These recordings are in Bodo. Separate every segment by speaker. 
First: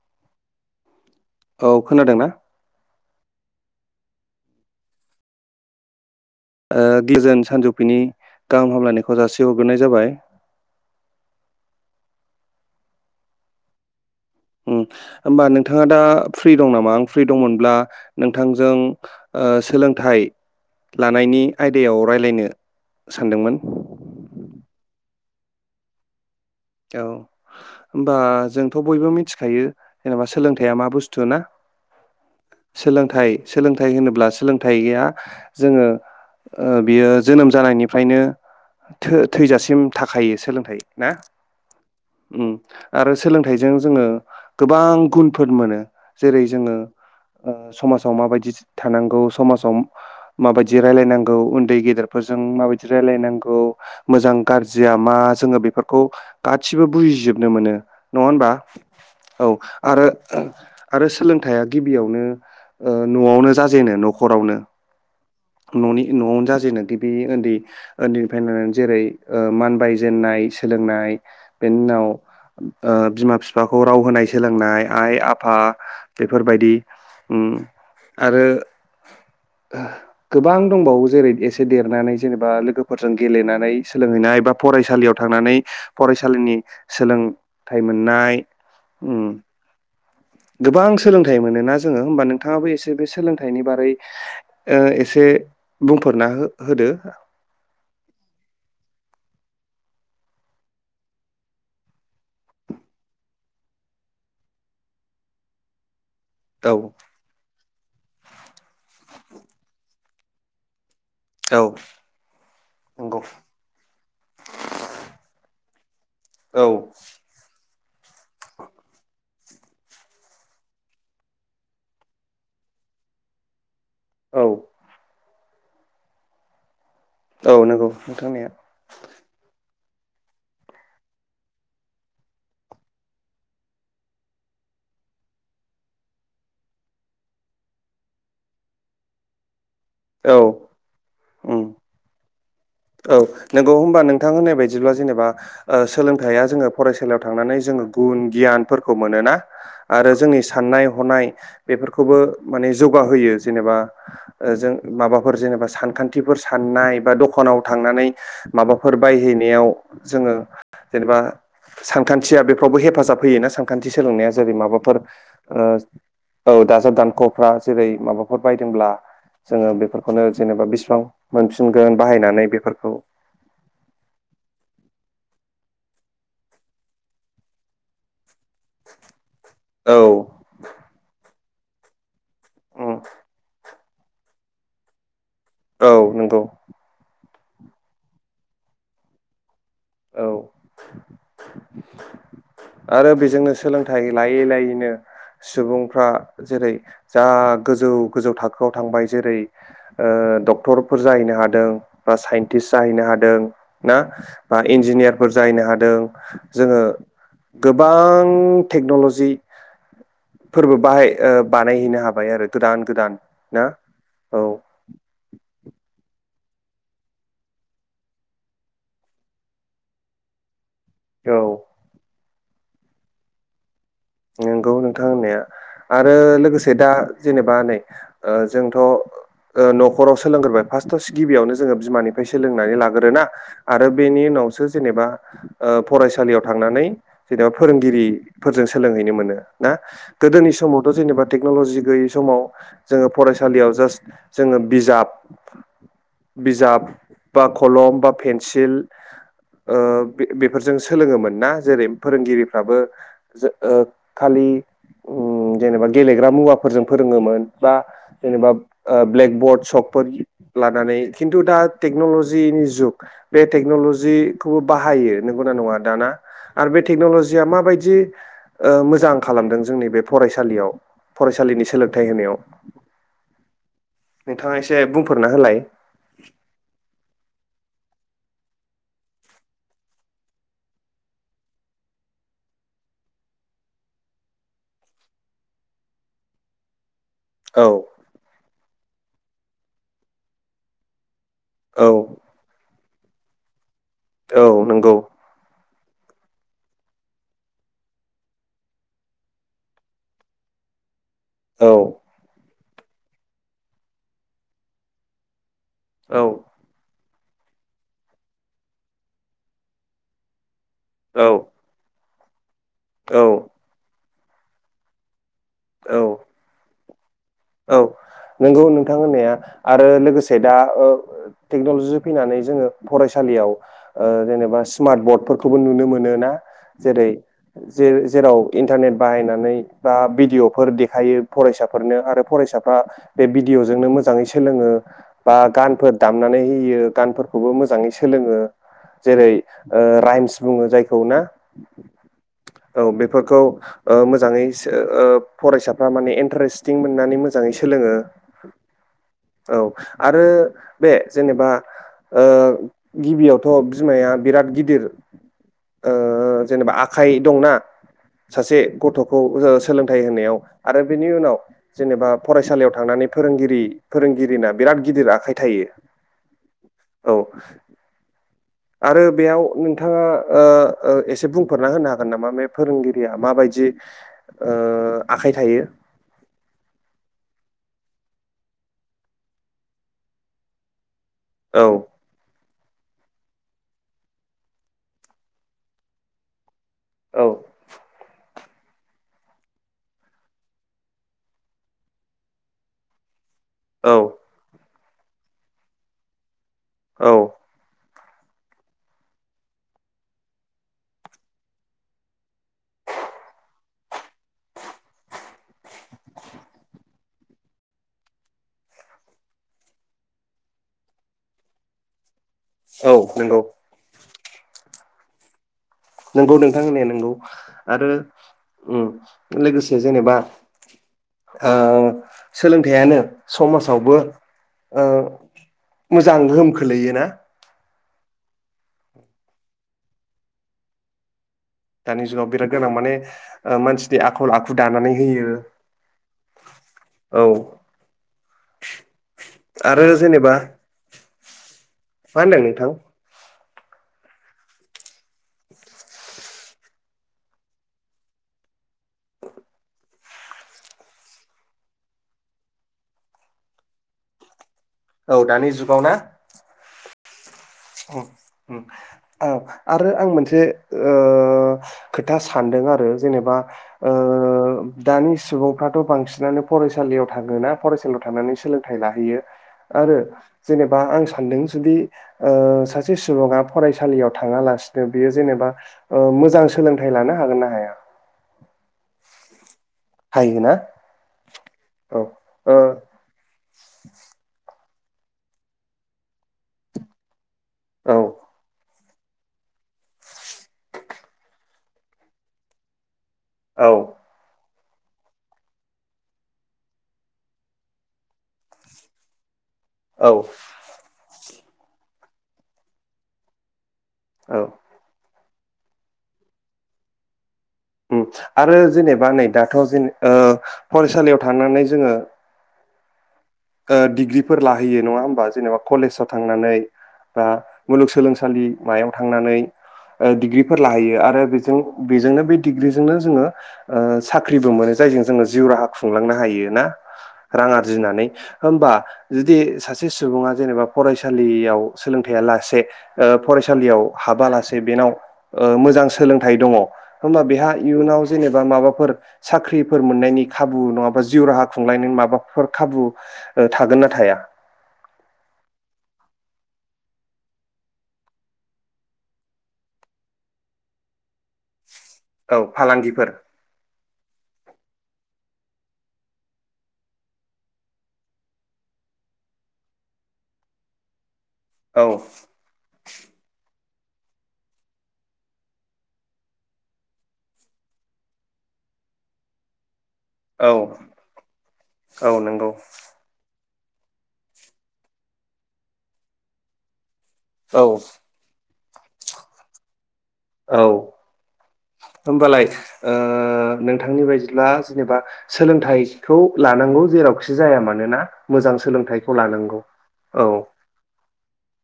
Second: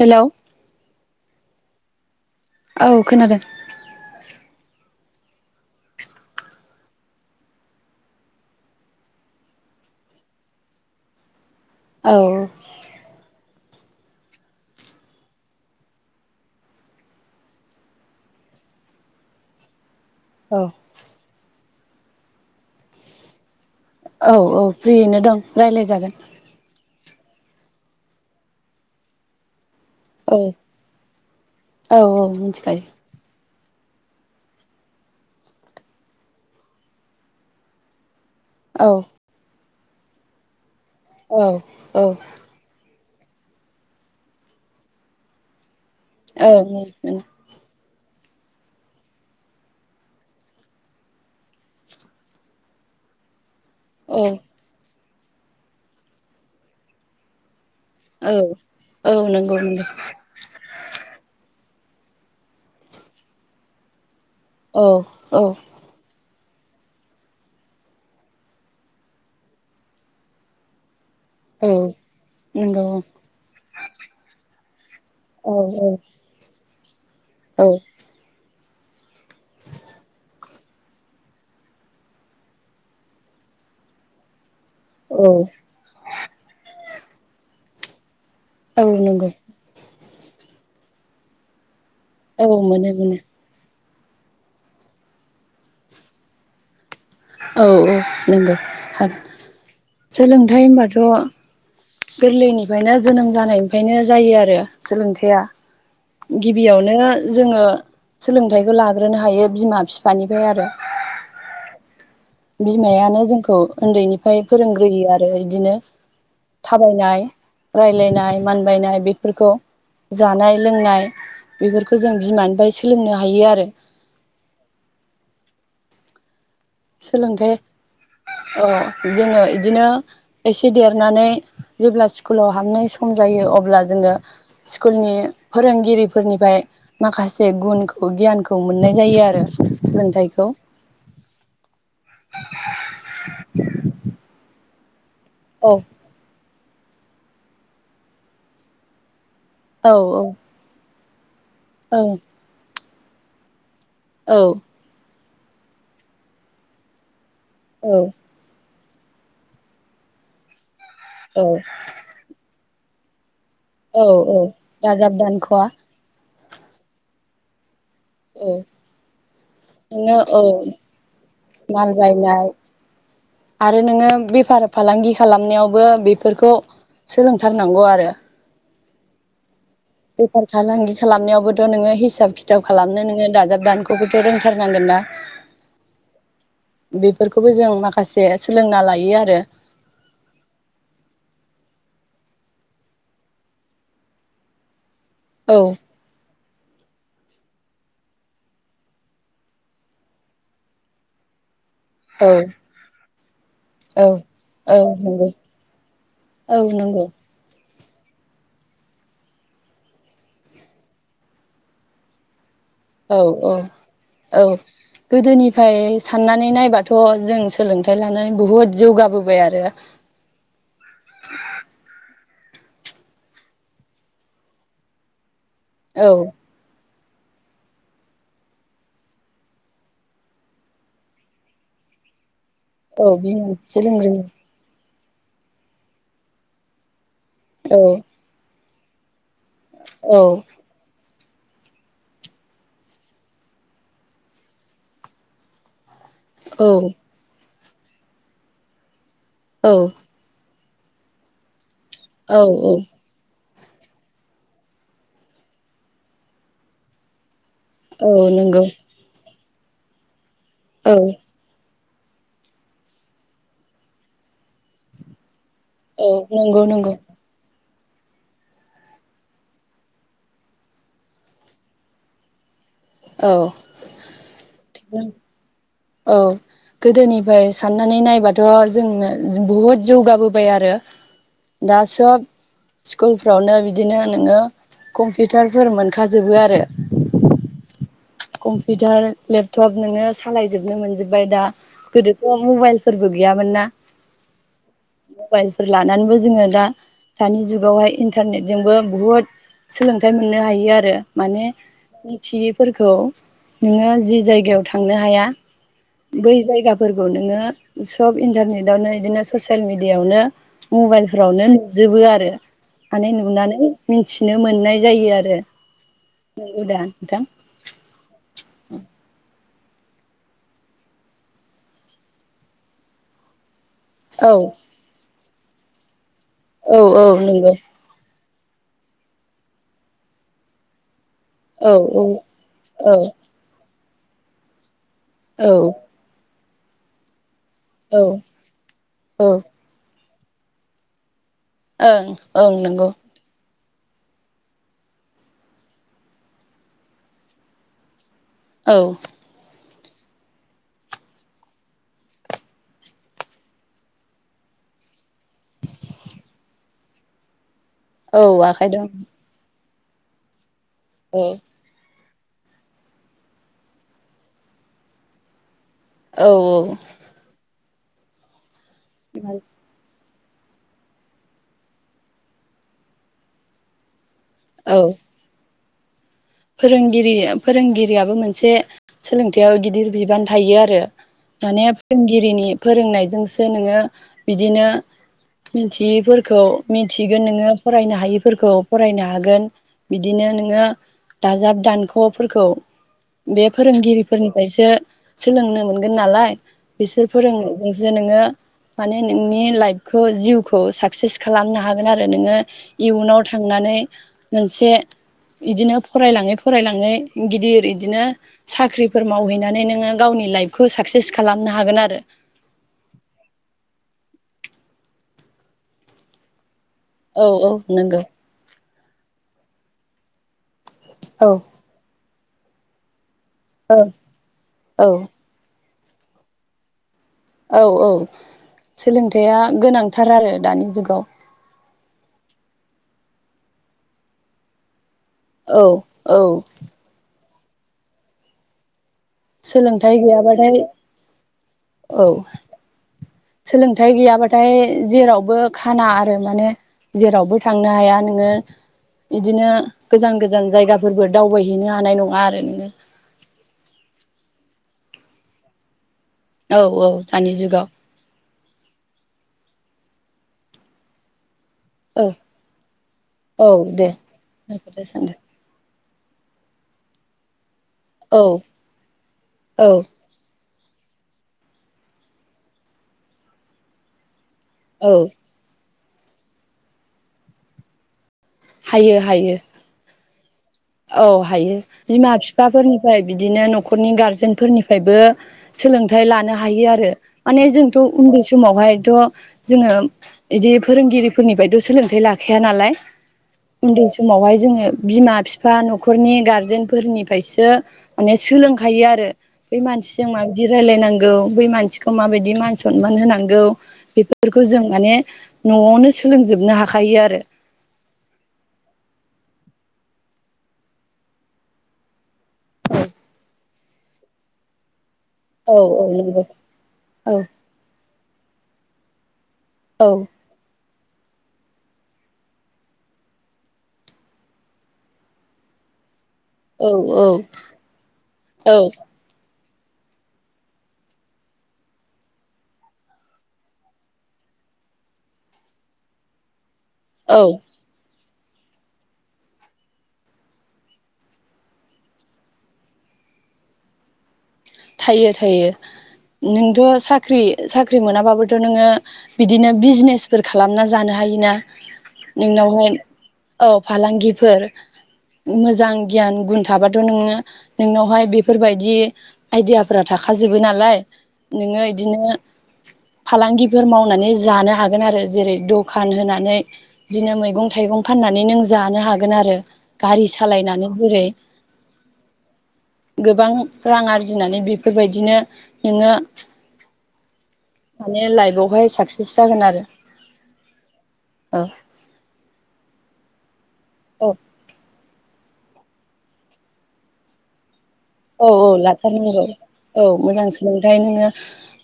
Speaker 1: हेलौ
Speaker 2: औ खोनादोंना?
Speaker 1: औ खोनादों।
Speaker 2: ओ गोजोन सानजौफिनि गाहाम हामलायनायखौ जासिहरग्रोनाय जाबाय,
Speaker 1: औ
Speaker 2: उम होमबा नोंथाङा दा फ्रि दं नामा आं फ्रि दंमोनब्ला नोंथांजों ओ सोलों, थाय
Speaker 1: औ
Speaker 2: लानायनि, आयदायाव रायज्लायनो सानदोंमोन,
Speaker 1: औ औ फ्रियैनो दं रायज्लायजागोन,
Speaker 2: औ होमबा जोंथ' बयबो मिथिखायो, एबा
Speaker 1: औ
Speaker 2: सोलोंथाइआ मा बुस्तु थुना
Speaker 1: औ औ मिथिखायो
Speaker 2: सोलोंथाइ सोलों सोलोंथाइ होनोब्ला सोलोंथाया जोङो ओ बियो जोनोम जानायनिफ्रायनो,
Speaker 1: औ
Speaker 2: थो थैजासिम, थाखायो सोलोंथाइ, ना
Speaker 1: औ औ
Speaker 2: उम आरो सोलोंथाइजों जोङो गोबां गुनफोर मोनो जेरै
Speaker 1: ओं
Speaker 2: जोङो
Speaker 1: ओ ओ
Speaker 2: समाजाव माबायदि थानांगौ समाजाव माबायदि रायलायनांगौ उन्दै गेदेरफोरजों माबायदि रायलायनांगौ,
Speaker 1: औ
Speaker 2: मोजां गाज्रिया, मा जोङो बेफोरखौ, गासिबो बुजिजोबनो मोनो नङा
Speaker 1: औ
Speaker 2: होनबा औ
Speaker 1: नंगौ नंगौ
Speaker 2: आरो आरो सोलोंथाया गिबियावनो ओ न'आवनो जाजेनो न' हरावनो।
Speaker 1: औ औ
Speaker 2: ननि न'आवनो जा जेनो गिबि उन्दै उन्दैनिफ्रायनोनानै जेरै मानबाय जेननाय सोलोंनाय
Speaker 1: औ
Speaker 2: बेनि उनाव
Speaker 1: नंगौ
Speaker 2: बिमा बिफाखौ राव होनाय सोलोंनाय आइ
Speaker 1: औ
Speaker 2: आफा बेफोरबायदि। उम
Speaker 1: औ औ
Speaker 2: आरो। [inaudible] गोबां दंबावो जेरै एसे देरनानै जेनेबा लोगोफोरजों गेलेनानै सोलोंहैनाय एबा फरायसालियाव
Speaker 1: औ
Speaker 2: थांनानै फरायसालिनि सोलोंथाइ मोननाय।
Speaker 1: औ
Speaker 2: उम
Speaker 1: नंगौ।
Speaker 2: गोबां सोलोंथाइ मोनोना जोङो होमबा
Speaker 1: औ
Speaker 2: नोंथाङाबो
Speaker 1: मोनो
Speaker 2: एसे बे
Speaker 1: मोनो
Speaker 2: सोलोंथाइनि बारै एसे बुंफोरना हो होदो।
Speaker 1: औ औ नंगौ सोलोंथाइ होनबाथ' गोरलैनिफ्रायनो जोनोम जानायनिफ्रायनो जायो आरो सोलोंथाया।
Speaker 2: औ
Speaker 1: गिबियावनो जोङो सोलोंथाइखौ लाग्रोनो हायो बिमा बिफानिफ्राय आरो
Speaker 2: औ
Speaker 1: बिमायानो
Speaker 2: नंगौ
Speaker 1: जोंखौ उन्दैनिफ्राय फोरोंग्रोयो आरो बिदिनो।
Speaker 2: औ
Speaker 1: थाबायनाय। राय्लायनाय मानबायायनाय बेफोरखौ जानाय लोंनाय बेफोरखौ जों बिमानिफ्राय सोलोंनो हायो आरो।
Speaker 2: औ। औ
Speaker 1: सोलोंथाइ
Speaker 2: नंगौ नोंथांनिया
Speaker 1: औ जोङो इदिनो -' एसे देरनानै जेब्ला स्कुलाव हाबनाय सम जायो अब्ला जोङो स्कुलनि फोरोंगिरिफोरनिफ्राय माखासे गुनखौ गियानखौ मोननाय जायो आरो।
Speaker 2: औ
Speaker 1: सोलोंथायखौ।
Speaker 2: उम औ नंगौ होमबा नोंथां [unintelligible] जेनेबा
Speaker 1: औ
Speaker 2: सोलोंथाया जोङो फरायसालियाव थांनानै जोङो गुन गियानफोरखौ मोनोना।
Speaker 1: औ
Speaker 2: आरो जोंनि साननाय हननाय। बेफोरखौबो माने जौगाहोयो जेनेबा
Speaker 1: औ
Speaker 2: जों माबा फोर जेनेबा सानखान्थिफोर साननाय बा दखानाव थांनानै माबाफ फोर बायहैनायाव जोङो जेनेबा
Speaker 1: औ
Speaker 2: सानखान्थिया बेफ फ्रावबो हेफाजाब होयोना सा सानखान्थि सोलोंनाया
Speaker 1: औ
Speaker 2: जेरै माबाफोर
Speaker 1: दाजाब
Speaker 2: ओ
Speaker 1: दानख'आ
Speaker 2: औ दाजाब दानख'फ्रा जेरै माबाफोर
Speaker 1: औ
Speaker 2: बायदोंब्ला जोङो
Speaker 1: नोङो
Speaker 2: बेफोरखौनो
Speaker 1: औ
Speaker 2: जेनेबा बेसिबां
Speaker 1: माल
Speaker 2: मोनफिनगोन बाहायनानै
Speaker 1: बायनाय
Speaker 2: बे
Speaker 1: आरो नोङो बे बेफार-फालांगि खालामनायावबो बेफोरखौ सोलोंथारनांगौ आरो।
Speaker 2: औ
Speaker 1: बेफार फालांगि खालामनायावबो थ' नोङो हिसाब खिथाब
Speaker 2: उम
Speaker 1: खालामनो नोङो दाजाब दानखौबोथ' रोंथारनांगोन ना?
Speaker 2: औ नों गौ
Speaker 1: फोरखौबो जों माखासे सोलोंना लायो आरो।
Speaker 2: औ आरो बेजोंनो सोलोंथाइ लायै लायैनो
Speaker 1: औ
Speaker 2: सुबुंफ्रा जेरै जा गोजौ गोजौ थाखोआव थांबाय जेरै ओ डक्टरफोर जाहैनो हादों। बा
Speaker 1: औ
Speaker 2: साइन्टिस्ट जाहैनो हादों ना?
Speaker 1: औ औ नंगौ
Speaker 2: इन्जिनियारफोर जाहैनो हादों
Speaker 1: औ
Speaker 2: जोङो।
Speaker 1: नंगौ
Speaker 2: गोबां टेक्न'ल'जि फोरबो बाहाय ओ बानायहैनो हाबाय आरो गोदान गोदान
Speaker 1: औ औ
Speaker 2: ना
Speaker 1: औ गोदोनि फाय साननानै नायबाथ' जों सोलोंथायाइ लानानै बुहुद जौगाबोबाय आरो
Speaker 2: औ नंगौ नोंथां होननाया
Speaker 1: औ
Speaker 2: आरो लोगोसे दा जेनेबा नै ओ जोंथ' ओ न'खराव सोलोंग्रोबाय फार्स्टआव स गिबियावनो जोङो बिमानिफ्राय सो सोलोंनानै
Speaker 1: औ
Speaker 2: लागोरोना
Speaker 1: बिमा बिफासो
Speaker 2: आरो बेनि
Speaker 1: लोंग्रोयो
Speaker 2: उनावसो जेनेबा ओ फरायसालियाव थांनानै जेनेबा
Speaker 1: औ
Speaker 2: फोरोंगिरिफोरजों स सोलोंहैनो मोनो। ना
Speaker 1: औ
Speaker 2: गोदोनि समावथ' जेनेबा। टेक्न'ल'जि गैयै समाव जोङो फरायसालियाव जास्ट जोङो बिजाब।
Speaker 1: औ
Speaker 2: बिजाब बा कलम बा पेेनसिल।
Speaker 1: औ
Speaker 2: ओ बे बे। फोरजों सोलोङोमोन ना जेरै
Speaker 1: औ औ
Speaker 2: फोरोंगिरिफ्राबो जो ओ खालि उम जेनेबा गेलेग्रा मुवाफोरजों फोरोङोमोन। बा
Speaker 1: औ
Speaker 2: जेनेबा
Speaker 1: नंगौ
Speaker 2: ब्लेकबर्ड सकफोर
Speaker 1: औ
Speaker 2: लानानै खिन्थु दा टेक्न'ल'जिनि जुग बे टेक्नल'जिखौबो बाहायो। नंगौना नङा
Speaker 1: औ
Speaker 2: दाना
Speaker 1: नंगौ
Speaker 2: आर बे
Speaker 1: नंगौ
Speaker 2: टेकनलिया मा बायदि। जि। मोजां खालामदों जोंनि बे फरायसालियाव फरायसालिनि सोलोंथाइ होनायाव।
Speaker 1: औ।
Speaker 2: नोंथाङा एसे बुंफोरना होलाय।
Speaker 1: औ गोदोनिफाय साननानै नायबाथ जोंनो जों बुहुद जौगाबोबाय आरो दा सब स्कुलफ्रावनो बिदिनो नोङो कम्पिउटारफोर मोनखाजोबो आरो।
Speaker 2: औ।
Speaker 1: कम्पिउटार लेपटप नोङो सालाय जोबनो मोनजोब ओमफाय दा
Speaker 2: औ
Speaker 1: गोदोथ' मबाइल फोरबो गियामोन ना।
Speaker 2: औ नोंगौ।
Speaker 1: फोर लानानैबो जोङो दा दानि जुगावहाय इन्टारनेटजोंबो बुहुद सोलोंथाइ मोननो हायो आरो। माने
Speaker 2: औ
Speaker 1: मिथियै फोरखौ नोङो जि जायगायाव थांनो हाया। बै जायगाफोर खौ नोङो सब इन्टारनेटावनो इदिनो ससियेल मिडियाआवनो
Speaker 2: औ
Speaker 1: मबाइलफोरावनो नुजोबो आरो। माने
Speaker 2: औ
Speaker 1: नुनानै मि थिनो मोननाय जायो आरो।
Speaker 2: औ
Speaker 1: नोंगौ दा। नोंथां
Speaker 2: औ नंगौ नोंथां होननाया आरो लोगोसे दा ओ टेक्नलजिजों फैनानै जोङो फरायसालियाव ओ
Speaker 1: औ
Speaker 2: जेनेबा स्मार्ट बर्डफोर खौबो नुनो मोनो ना।
Speaker 1: औ औ
Speaker 2: जेरै
Speaker 1: नंगौ
Speaker 2: जे जेराव इन्टारनेट बाहायनानै बा भिडिअ फोर देखायो।
Speaker 1: औ
Speaker 2: फरायसाफोरनो
Speaker 1: औ
Speaker 2: आरो फरायसाफ्रा
Speaker 1: औ
Speaker 2: बे भिडिअ जोंनो मोज मोजाङै सोलोङो बा गानफोर दामनानै बियो गानफोर खौबो मोजाङै
Speaker 1: औ
Speaker 2: सोलोंङो
Speaker 1: औ
Speaker 2: जेरै ओ राइम्स बुङो जायखौ ना।
Speaker 1: ओं ओं
Speaker 2: औ
Speaker 1: नंगौ।
Speaker 2: बेफोरखौ ओ मोजाङै सो ओ फरायसाफ्रा माने इन्टारेस्टिं मोननानै मोजाङै सोलोङो।
Speaker 1: औ
Speaker 2: औ आरो बे जेनेबा ओ गिबियावथ बिमाया बिराद गिदिर ओ जेनेबा आखाइ दंना।
Speaker 1: औ
Speaker 2: सासे
Speaker 1: आखाइ दं
Speaker 2: गथखौ ओ स सोलोंथाइ होनायाव आरो बेनि
Speaker 1: औ
Speaker 2: उनाव जेनेबा फरायसालियाव थांनानै फोरोंगिरि फोरोंगिरिना बिराद गिदिर आखाइ थायो।
Speaker 1: औ औ
Speaker 2: औ आरो बेयाव नोंथाङा ओ एसे बुंफोरना होनो हागोन नामा मे फोरोंगिरिया माबायदि। ओ आखाइ थायो।
Speaker 1: फोरोंगिरि फोरोंगिरियाबो मोनसे सोलोंथायाव गिदिर बिबान थायो आरो।
Speaker 2: औ
Speaker 1: माने फोरोंगिरिनि फोरोंनायजोंसो नोङो बिदिनो मिनथियैफोरखौ मिथिगोन
Speaker 2: औ
Speaker 1: नोङो फरायनो हायि फोरखौ फरायनो हागोन बिदिनो नोङो दाजाब दानख फोरखौ बे फोरोंगिरिफोरनिफ्रायसो सोलोंनो मोनगोन नालाय बिसोर
Speaker 2: औ
Speaker 1: फोरोंनो जोंजो जे नोङो माने नोंनि लाइफखौ जिउखौ साक्सेस खालामनो हागोन आरो नोङो इयुनाव थांनानै मोनसे इदिनो फ फरायलाङै फरायलाङै गिदिर इदिनो साख्रिफोर मावहैनानै नोङो गावनि लाइफखौ साक्सेस खालामनो हागोन आरो
Speaker 2: औ नंगौ नोंगौ नों थां होननाया नोंगौ
Speaker 1: औ औ
Speaker 2: आरो।
Speaker 1: नंगौ
Speaker 2: उम लोगोसे जेनेबा।
Speaker 1: औ
Speaker 2: ओ सोलोंथायानो।
Speaker 1: औ
Speaker 2: समाजावबो ओ
Speaker 1: औ
Speaker 2: मोजां गोहोम खोलैयोना?
Speaker 1: औ औ सोलोंथाया गोनांथार आरो दानि जुगाव।
Speaker 2: दानि जुगाव बिराद गोनां माने ओ मानसिनि आखल आखु दानानै। होयो
Speaker 1: औ औ।
Speaker 2: औ। आरो
Speaker 1: सोलोंथाइ
Speaker 2: जेनेबा
Speaker 1: गैयाबाथाय। औ
Speaker 2: मा होनदों नोंथां?
Speaker 1: सोलोंथाइ गैयाबाथाय जेरावबो खाना आरो माने जेरावबो थांनो हाया नोङो इदिनो गोजान गोजान जायगाफोरबो दावबायहैनो हानाय नङा आरो नोङो।
Speaker 2: औ दानि जुगाव ना?
Speaker 1: औ औ दानि जुगाव।
Speaker 2: उम उम ओ आरो आं मोनसे ओ
Speaker 1: औ
Speaker 2: खोथा सानदों आरो जेनेबा
Speaker 1: औ दे
Speaker 2: ओ
Speaker 1: होनखौथ'
Speaker 2: दानि
Speaker 1: सानदों
Speaker 2: सुबुंफ्रा थ' बांसिनानो फरायसालियाव थाङोना? फरायसालियाव
Speaker 1: औ
Speaker 2: थानानै सोलोंथाइ लाहैयो
Speaker 1: औ
Speaker 2: आरो जेनेबा आं सानदों जुदि ओ सासे सुबुङा फरायसालियाव थांङा लासिनो
Speaker 1: औ
Speaker 2: बोयो जेनेबा ओ मोजां सोलोंथाइ लानो हागोन ना हाया?
Speaker 1: हायो हायो।
Speaker 2: हायोना?
Speaker 1: औ। हायो
Speaker 2: औ
Speaker 1: बिमा
Speaker 2: ओ
Speaker 1: बिफाफोरनिफ्राय बिदिनो न'खरनि गारजेनफोरनि फायबो सोलोंथाइ लानो हायो आरो। माने जोंथ'
Speaker 2: औ
Speaker 1: उन्दै समावहाय। थ' जोङो इदि फोरोंगिरिफोरनिफाथ' सोलोंथाइ लाखाया नालाय। उन्दै
Speaker 2: औ
Speaker 1: समावहाय जोङो। बिमा फि फा नखरनि गारजेनफोरनिफायसो माने सोलोंखायो आरो। बे मानसिजों
Speaker 2: औ
Speaker 1: माबायदि रायलायनां गौ बै मानसिखौ माबायदि मान सनमान होनांगौ
Speaker 2: औ
Speaker 1: बेफोरखौ जों माने नआवनो सोलोंजोबनो हाखायो आरो।
Speaker 2: उम आरो जेनेबा नै दाथ जों ओ फरायसालियाव थानानै जोङो ओ डिग्रिफोर लाहैयो नङा होमा
Speaker 1: औ
Speaker 2: जेनोबा
Speaker 1: औ
Speaker 2: कलेजाव
Speaker 1: नंगौ
Speaker 2: थांनानै
Speaker 1: औ
Speaker 2: बा मुलुग सोलोंसालि थानसालि मायाव थांनानै
Speaker 1: औ
Speaker 2: ओं दिग्रिफोर लाहैयो आरो बे बेजोंनो बे डिग्रिजोंनो जोङो साख्रिबो मोनो जायजों जोङो जिउ राहा खुंलांनो हायो। हाथों ना रां आरजिनानै
Speaker 1: औ
Speaker 2: होमबा जुदि सासे सुबुङा जेनेबा फरायसालियाव सोलोंथायाइया लासे फरायसालियाव हाबा लासे बेनाव मोजां सोलोंथाइ दङ।
Speaker 1: औ
Speaker 2: होबा बेहा इयुनाव जेनेबा माबाफोर साख्रिफोर मोननायनि खाबु नङाबा जिउ राहा खुंलायनायनि माबाफोर खाबु थागोन ना थाया।
Speaker 1: थायो थायो नोंथ साख्रि साख्रि मोनाबाबोथ नोङो बिदिनो बिजनेसफोर खालामना जानो हायोना
Speaker 2: औ
Speaker 1: नोंनावहाय
Speaker 2: फालांगिफोर
Speaker 1: औ फालांगि फोर मोजां गियान गुन थाबाथ नोङो नोंनावहाय बेफोरबायदि आइदियाफोरा थाखाजोबो नालाय नोङो
Speaker 2: औ
Speaker 1: इदिनो फालांगि फोर मावनानै जानो हागोन आरो जेरै दखान होनानै बिदिनो मैगं थाइगं फाननानै नों जानो हागोन आरो। गारि
Speaker 2: औ
Speaker 1: सालायनानै जेरै
Speaker 2: औ नंगौ
Speaker 1: गोबां रां आरजि आरजिनानै बेफोरबायदिनो नोङो
Speaker 2: औ
Speaker 1: माने लाइभआवहाय साक्सेस जागोन आरो
Speaker 2: औ
Speaker 1: औ
Speaker 2: होनबालाय ओ नोंथांनि
Speaker 1: औ
Speaker 2: बायदिब्ला जेनेबा सोलोंथाइखौ लानांगौ जेरावखि जाया मानो
Speaker 1: औ औ लाथारनांगौ औ मोजां सोलोंथायाइ नोङो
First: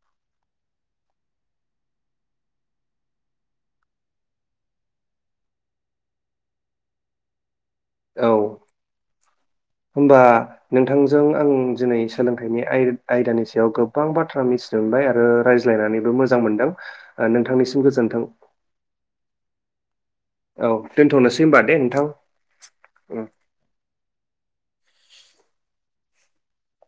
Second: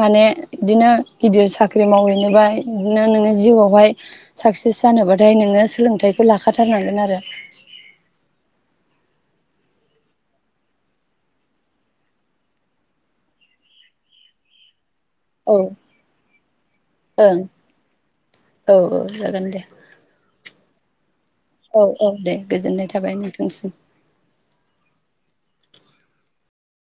Speaker 1: माने बिदिनो गिदिर साख्रि मावहैनोबा बिदिनो नोङो जिउआवहाय साक्सेस जानोबाथाय नोङो सोलोंथाइखौ लाखाथारनांगोन आरो।
Speaker 2: औ होमबा नोंथांजों आं दिनै सोलोंथाइनि आयदानि सायाव गोबां बाथ्रा मिथिनोमोनबाय आरो ओ
Speaker 1: औ
Speaker 2: रायज्लायनानैबो मोजां मोनदों
Speaker 1: ओं
Speaker 2: नोंथांनिसिम गोजोन्थों।
Speaker 1: औ जागोन दे
Speaker 2: औ दोनथनोसै। होमबा दे
Speaker 1: औ औ
Speaker 2: नोंथां
Speaker 1: दे गोजोननाय थाबाय नोंथांसिम।